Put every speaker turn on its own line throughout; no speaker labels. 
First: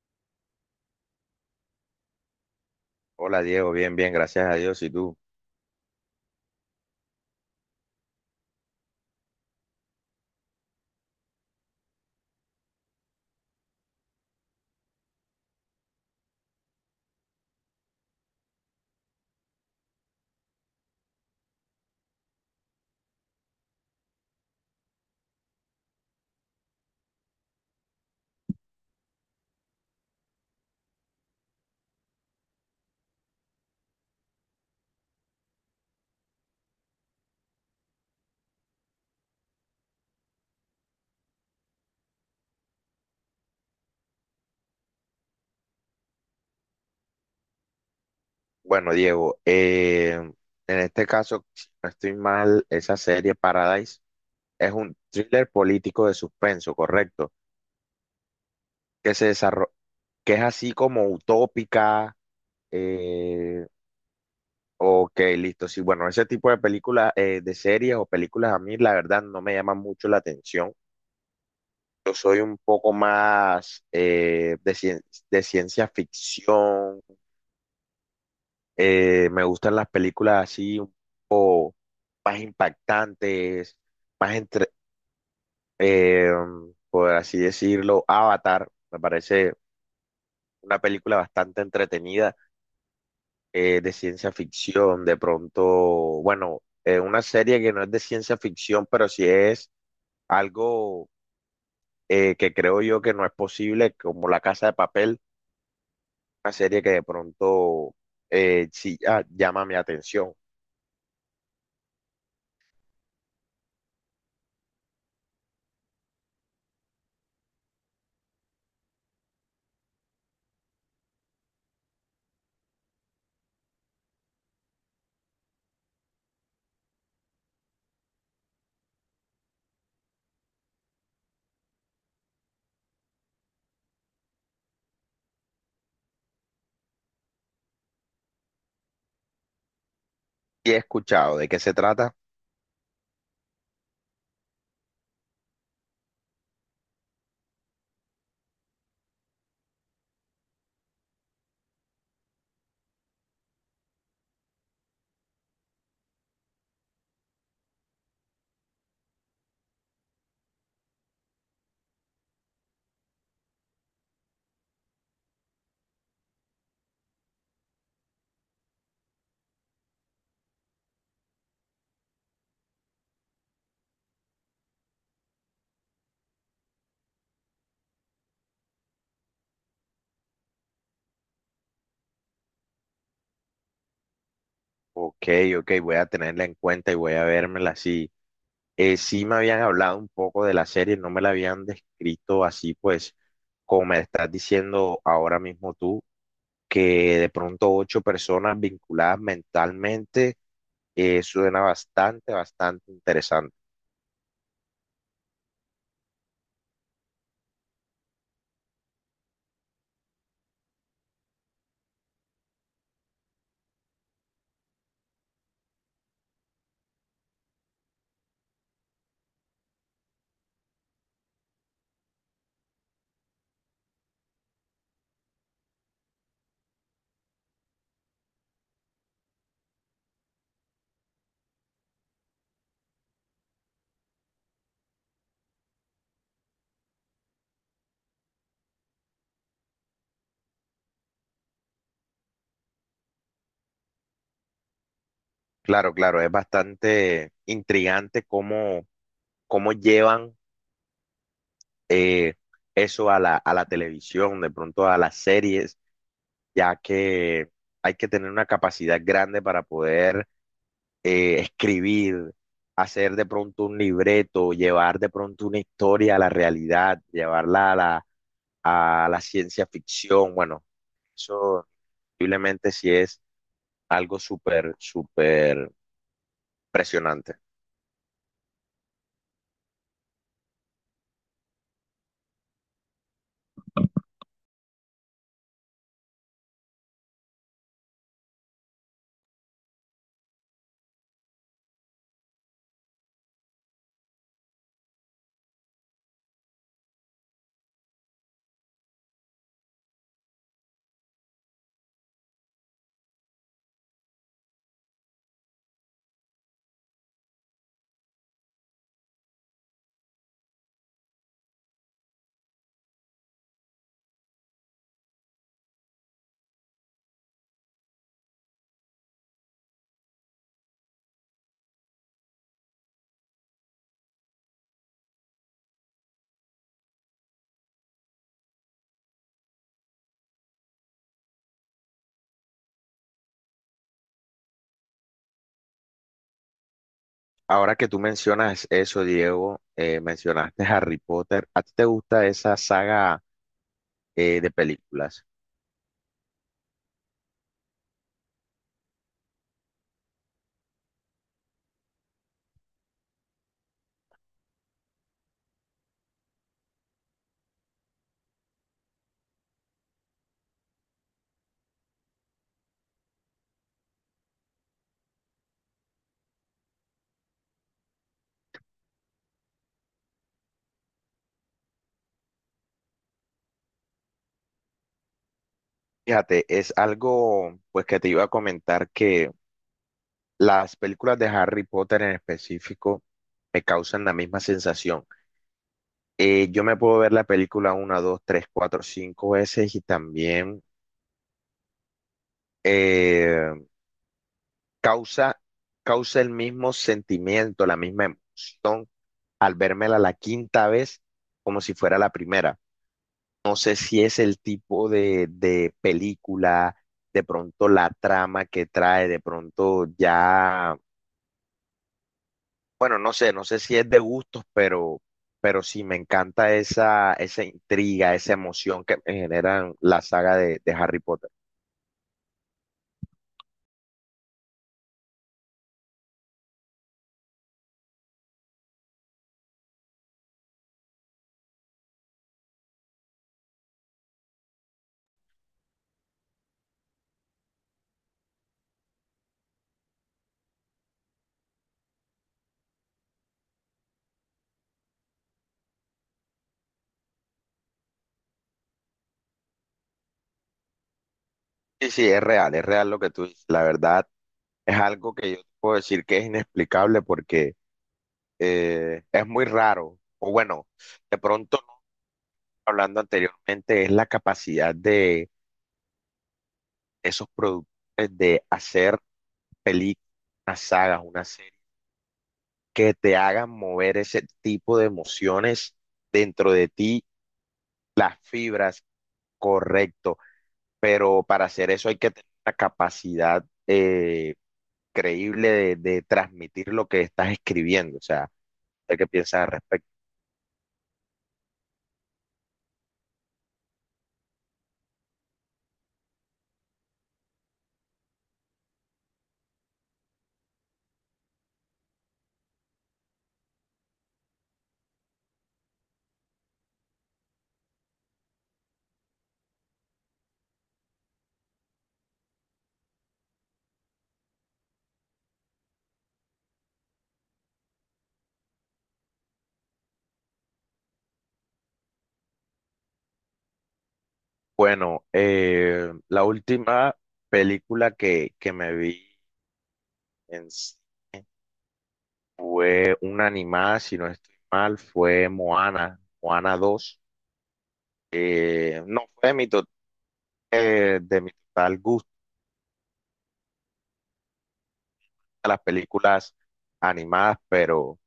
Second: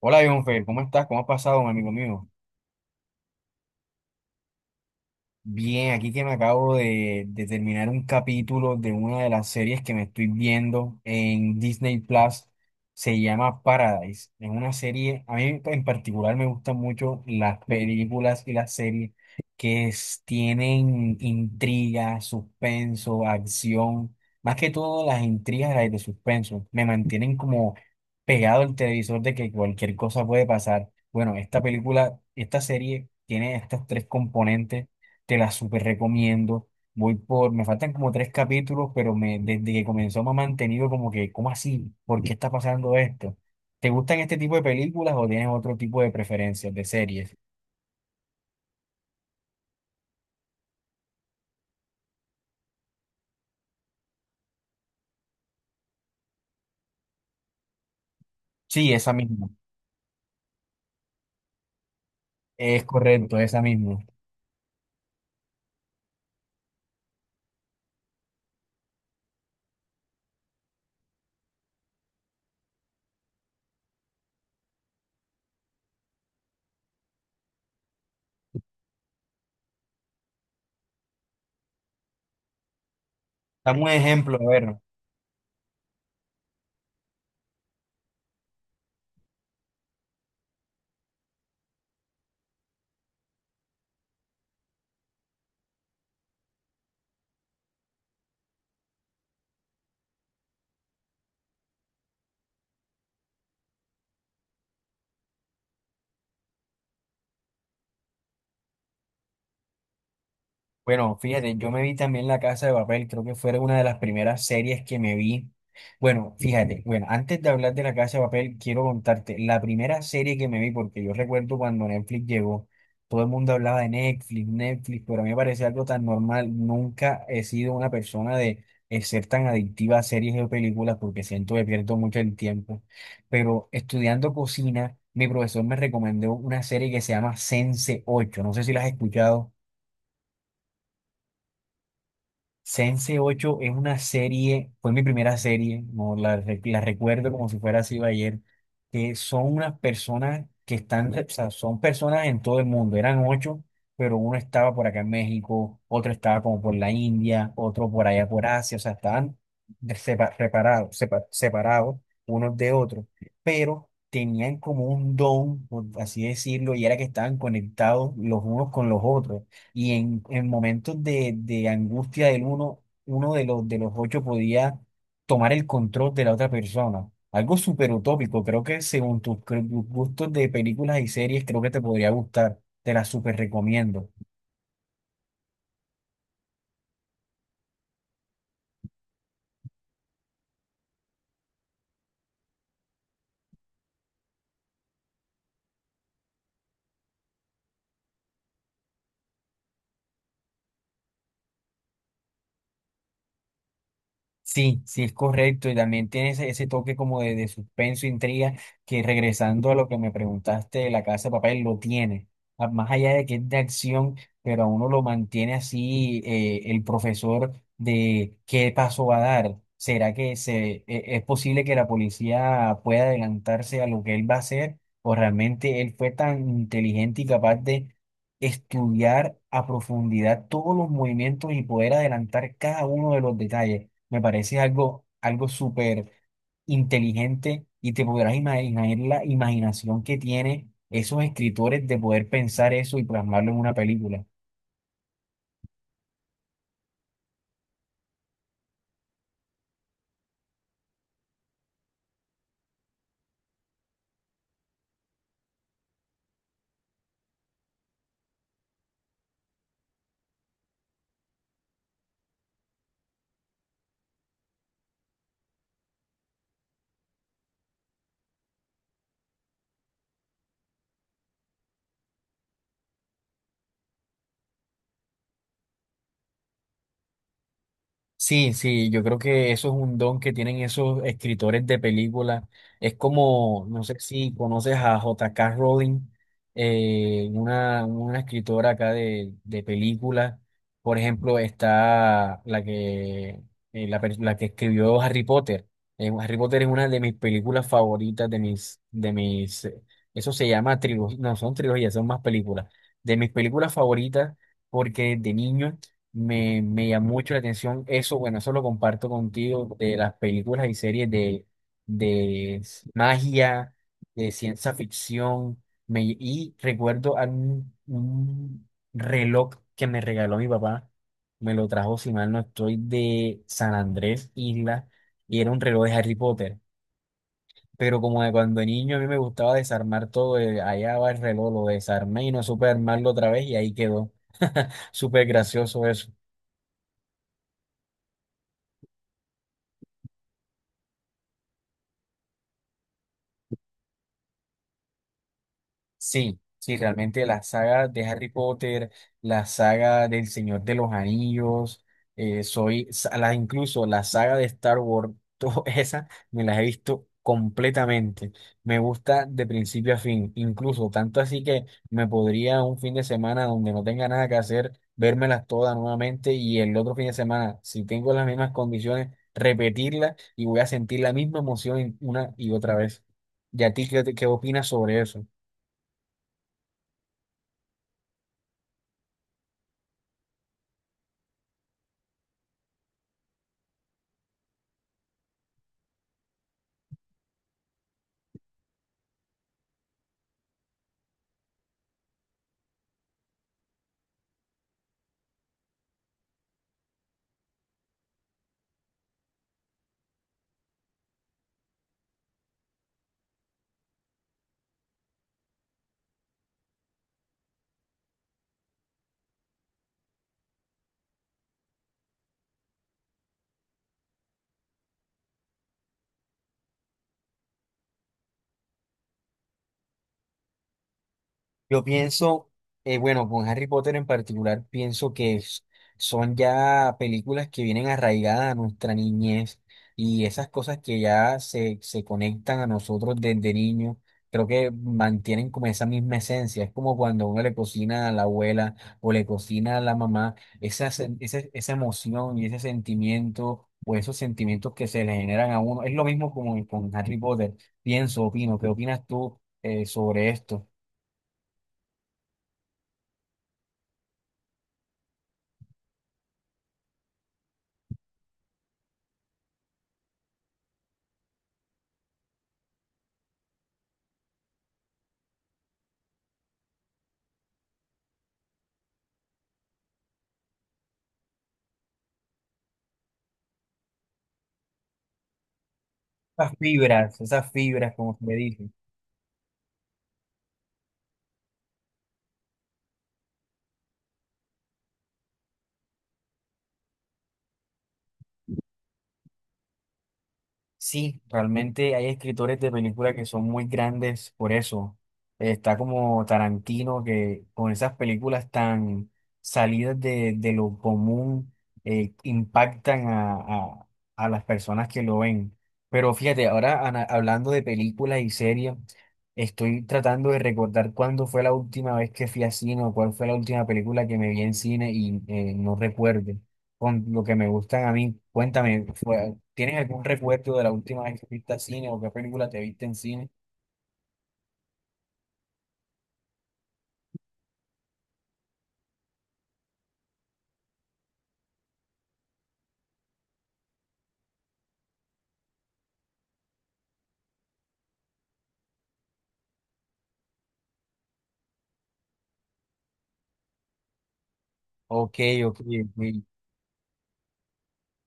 Hola, Jonfer, ¿cómo estás? ¿Cómo has pasado, mi amigo mío?
Hola Diego, bien, bien, gracias a Dios. ¿Y tú?
Bien, aquí que me acabo de terminar un capítulo de una de las series que me estoy viendo en Disney Plus, se llama Paradise. Es una serie, a mí en particular me gustan mucho las películas y las series que tienen intriga, suspenso, acción, más que todo las intrigas las de suspenso, me mantienen como pegado al televisor de que cualquier cosa puede pasar. Bueno, esta película, esta serie tiene estos tres componentes, te la súper recomiendo. Voy por, me faltan como tres capítulos, pero me, desde que comenzó me ha mantenido como que, ¿cómo así? ¿Por qué está pasando esto? ¿Te gustan este tipo de películas o tienes otro tipo de preferencias de series?
Bueno, Diego, en este caso, si no estoy mal, esa serie Paradise es un thriller político de suspenso, ¿correcto?
Sí, esa
Que se
misma.
desarro- que es así como utópica.
Es correcto, esa
eh,
misma.
ok, listo. Sí, bueno, ese tipo de películas, de series o películas a mí, la verdad, no me llaman mucho la atención. Yo soy un poco más de ciencia ficción. Me gustan las películas así más impactantes,
Dame un
más
ejemplo, a
entre,
ver.
eh, por así decirlo, Avatar, me parece una película bastante entretenida de ciencia ficción, de pronto, bueno, una serie que no es de ciencia ficción, pero sí es algo que creo yo que no es posible, como La Casa de Papel, una serie que de pronto sí, ah, llama mi atención.
Bueno, fíjate, yo me vi también La Casa de Papel, creo que fue una de las primeras series que me vi. Bueno, fíjate, bueno, antes de hablar de La Casa de Papel, quiero contarte la primera serie que me vi, porque yo recuerdo cuando Netflix llegó, todo el mundo hablaba de Netflix, Netflix, pero a mí me parecía algo tan normal. Nunca he sido una persona de ser tan adictiva a series o películas, porque siento que pierdo mucho el tiempo. Pero estudiando cocina, mi profesor me recomendó una serie que se llama Sense ocho, no sé si la has escuchado.
Y he escuchado de qué se trata.
Sense 8 es una serie, fue mi primera serie, no la recuerdo como si fuera así ayer, que son unas personas que están, o sea, son personas en todo el mundo, eran ocho, pero uno estaba por acá en México, otro estaba como por la India, otro por allá por Asia, o sea, estaban separados unos de otros, pero tenían como un don, por así decirlo, y era que estaban conectados los unos con los otros y en momentos de angustia del uno, uno de los ocho podía tomar el control de la otra persona. Algo súper utópico, creo que según tus gustos de películas y series, creo que te podría gustar, te las súper recomiendo.
Ok, ok, voy a tenerla en cuenta y voy a vérmela así. Sí me habían hablado un poco de la serie, no me la habían descrito así, pues, como me estás diciendo ahora mismo tú, que de pronto ocho personas vinculadas mentalmente, suena bastante, bastante interesante.
Sí, sí es correcto y también tiene ese, ese toque como de suspenso, intriga, que regresando a lo que me preguntaste de La Casa de Papel, lo tiene. Más allá de que es de acción, pero a uno lo mantiene así el profesor de qué paso va a dar. ¿Será es posible que la policía pueda adelantarse a lo que él va a hacer? ¿O realmente él fue tan inteligente y capaz estudiar a profundidad todos los movimientos y poder adelantar cada uno de los detalles? Me parece algo, algo súper inteligente y te podrás imaginar la imaginación que tienen esos escritores de poder pensar eso y plasmarlo en una película.
Claro, claro, es bastante intrigante cómo, cómo llevan eh, eso a la televisión, de pronto a las series, ya que hay que tener una capacidad grande para poder escribir, hacer de pronto un libreto, llevar de pronto una historia a la realidad, llevarla a la ciencia ficción. Bueno, eso posiblemente sí es algo súper, súper impresionante.
Sí, sí, yo creo que eso es un don que tienen esos escritores de películas. Es como, no sé si conoces a J.K. Rowling, una escritora acá de películas. Por ejemplo, está la que escribió Harry Potter. Harry Potter es una de mis películas favoritas, de mis, eso se llama trilogía, no son trilogías, son más películas. De mis películas favoritas, porque de niño. Me llamó mucho la atención eso. Bueno, eso lo comparto contigo, de las películas y series de, magia, de ciencia ficción, me, y recuerdo a un reloj que me regaló mi papá, me lo trajo, si mal no estoy, de San Andrés, Isla, y era un reloj de Harry Potter, pero como de cuando niño a mí me gustaba desarmar todo, allá va el reloj, lo desarmé y no supe armarlo otra vez y ahí quedó, súper gracioso eso.
Ahora que tú mencionas eso, Diego, mencionaste Harry Potter, ¿a ti te gusta esa saga de películas?
Sí, sí, realmente la saga de Harry Potter, la saga del Señor de los Anillos, incluso la saga de Star Wars, todas esas me las he visto completamente. Me gusta de principio a fin, incluso tanto así que me podría un fin de semana donde no tenga nada que hacer, vérmelas todas nuevamente y el otro fin de semana, si tengo las mismas condiciones, repetirlas y voy a sentir la misma emoción una y otra vez. ¿Y a ti qué opinas sobre eso?
Fíjate, es algo pues que te iba a comentar que las películas de Harry Potter en específico me causan la misma sensación. Yo me puedo ver la película una, dos, tres, cuatro, cinco veces y también eh, causa, causa el mismo sentimiento, la misma emoción al vérmela la quinta vez como si fuera la primera. No sé si es el tipo de película, de pronto la trama que trae, de pronto ya. Bueno, no sé, no sé si es de gustos, pero sí me encanta esa, esa intriga, esa emoción que me generan la saga de Harry Potter.
Yo pienso, bueno, con Harry Potter en particular, pienso que son ya películas que vienen arraigadas a nuestra niñez y esas cosas que ya se conectan a nosotros desde niños, creo que mantienen como esa misma esencia. Es como cuando uno le cocina a la abuela o le cocina a la mamá, esa emoción y ese sentimiento o esos sentimientos que se le generan a uno. Es lo mismo como con Harry Potter. Pienso, opino, ¿qué opinas tú, sobre esto?
Sí, sí, es real lo que tú dices. La verdad es algo que yo te puedo decir que es inexplicable porque es muy raro. O bueno, de pronto, no, hablando anteriormente, es la capacidad de esos productores de hacer películas, unas sagas, una serie, que te hagan mover ese tipo de emociones dentro de ti.
Esas fibras, como
Las
me dicen.
fibras, correcto, pero para hacer eso hay que tener una capacidad creíble de transmitir lo que estás escribiendo, o sea, hay que piensar al respecto.
Sí, realmente hay escritores de películas que son muy grandes por eso. Está como Tarantino, que con esas películas tan salidas de lo común, impactan a las personas que lo ven. Pero fíjate, ahora hablando de películas y series, estoy tratando de recordar cuándo fue la última vez que fui a cine o cuál fue la última película que me vi en cine y no recuerdo, con lo que me gustan a mí. Cuéntame, ¿tienes algún recuerdo de la última vez que viste a cine o qué película te viste en cine?
Bueno, la última película que me vi en cine fue una animada, si no estoy mal, fue Moana, Moana 2. No fue de mi, to- De mi total gusto
Ok,
a
ok,
las
ok.
películas animadas, pero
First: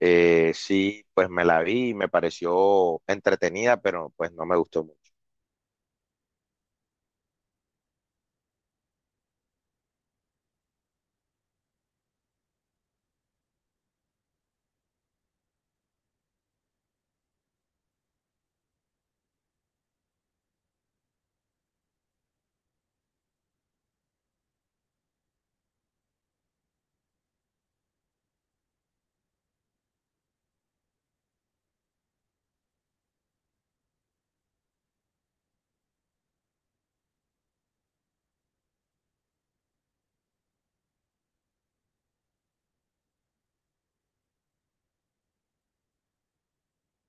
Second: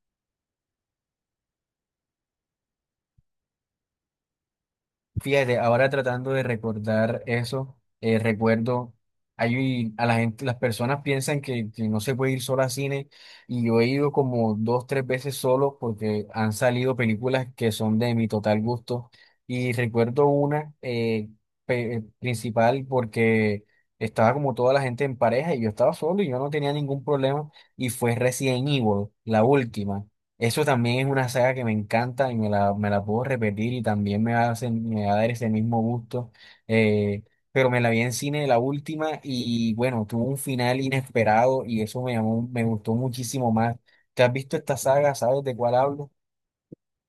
eh, sí, pues me la vi y me pareció entretenida, pero pues no me gustó mucho.
Fíjate, ahora tratando de recordar eso, recuerdo, hay, a la gente, las personas piensan que no se puede ir solo al cine y yo he ido como dos, tres veces solo porque han salido películas que son de mi total gusto y recuerdo una principal porque estaba como toda la gente en pareja y yo estaba solo y yo no tenía ningún problema y fue Resident Evil, la última. Eso también es una saga que me encanta y me me la puedo repetir y también me va me va a dar ese mismo gusto. Eh, pero me la vi en cine la última y bueno, tuvo un final inesperado y eso me llamó, me gustó muchísimo más. ¿Te has visto esta saga? ¿Sabes de cuál hablo?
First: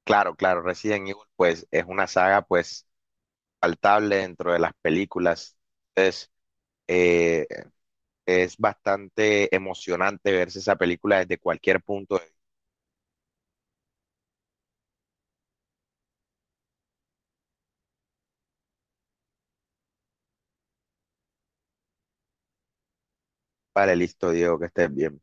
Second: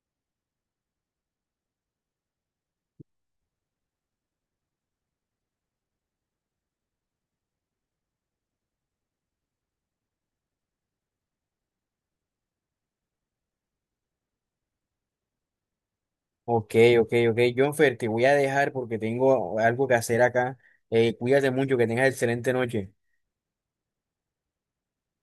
Claro, claro, Resident Evil pues es una saga pues palpable dentro de las películas. Entonces, eh, es bastante emocionante verse esa película desde cualquier punto de vista.
Ok, ok, ok. Jonfer, te voy a dejar porque tengo algo que hacer acá. Cuídate mucho, que tengas excelente noche.
Vale, listo, Diego, que estés bien.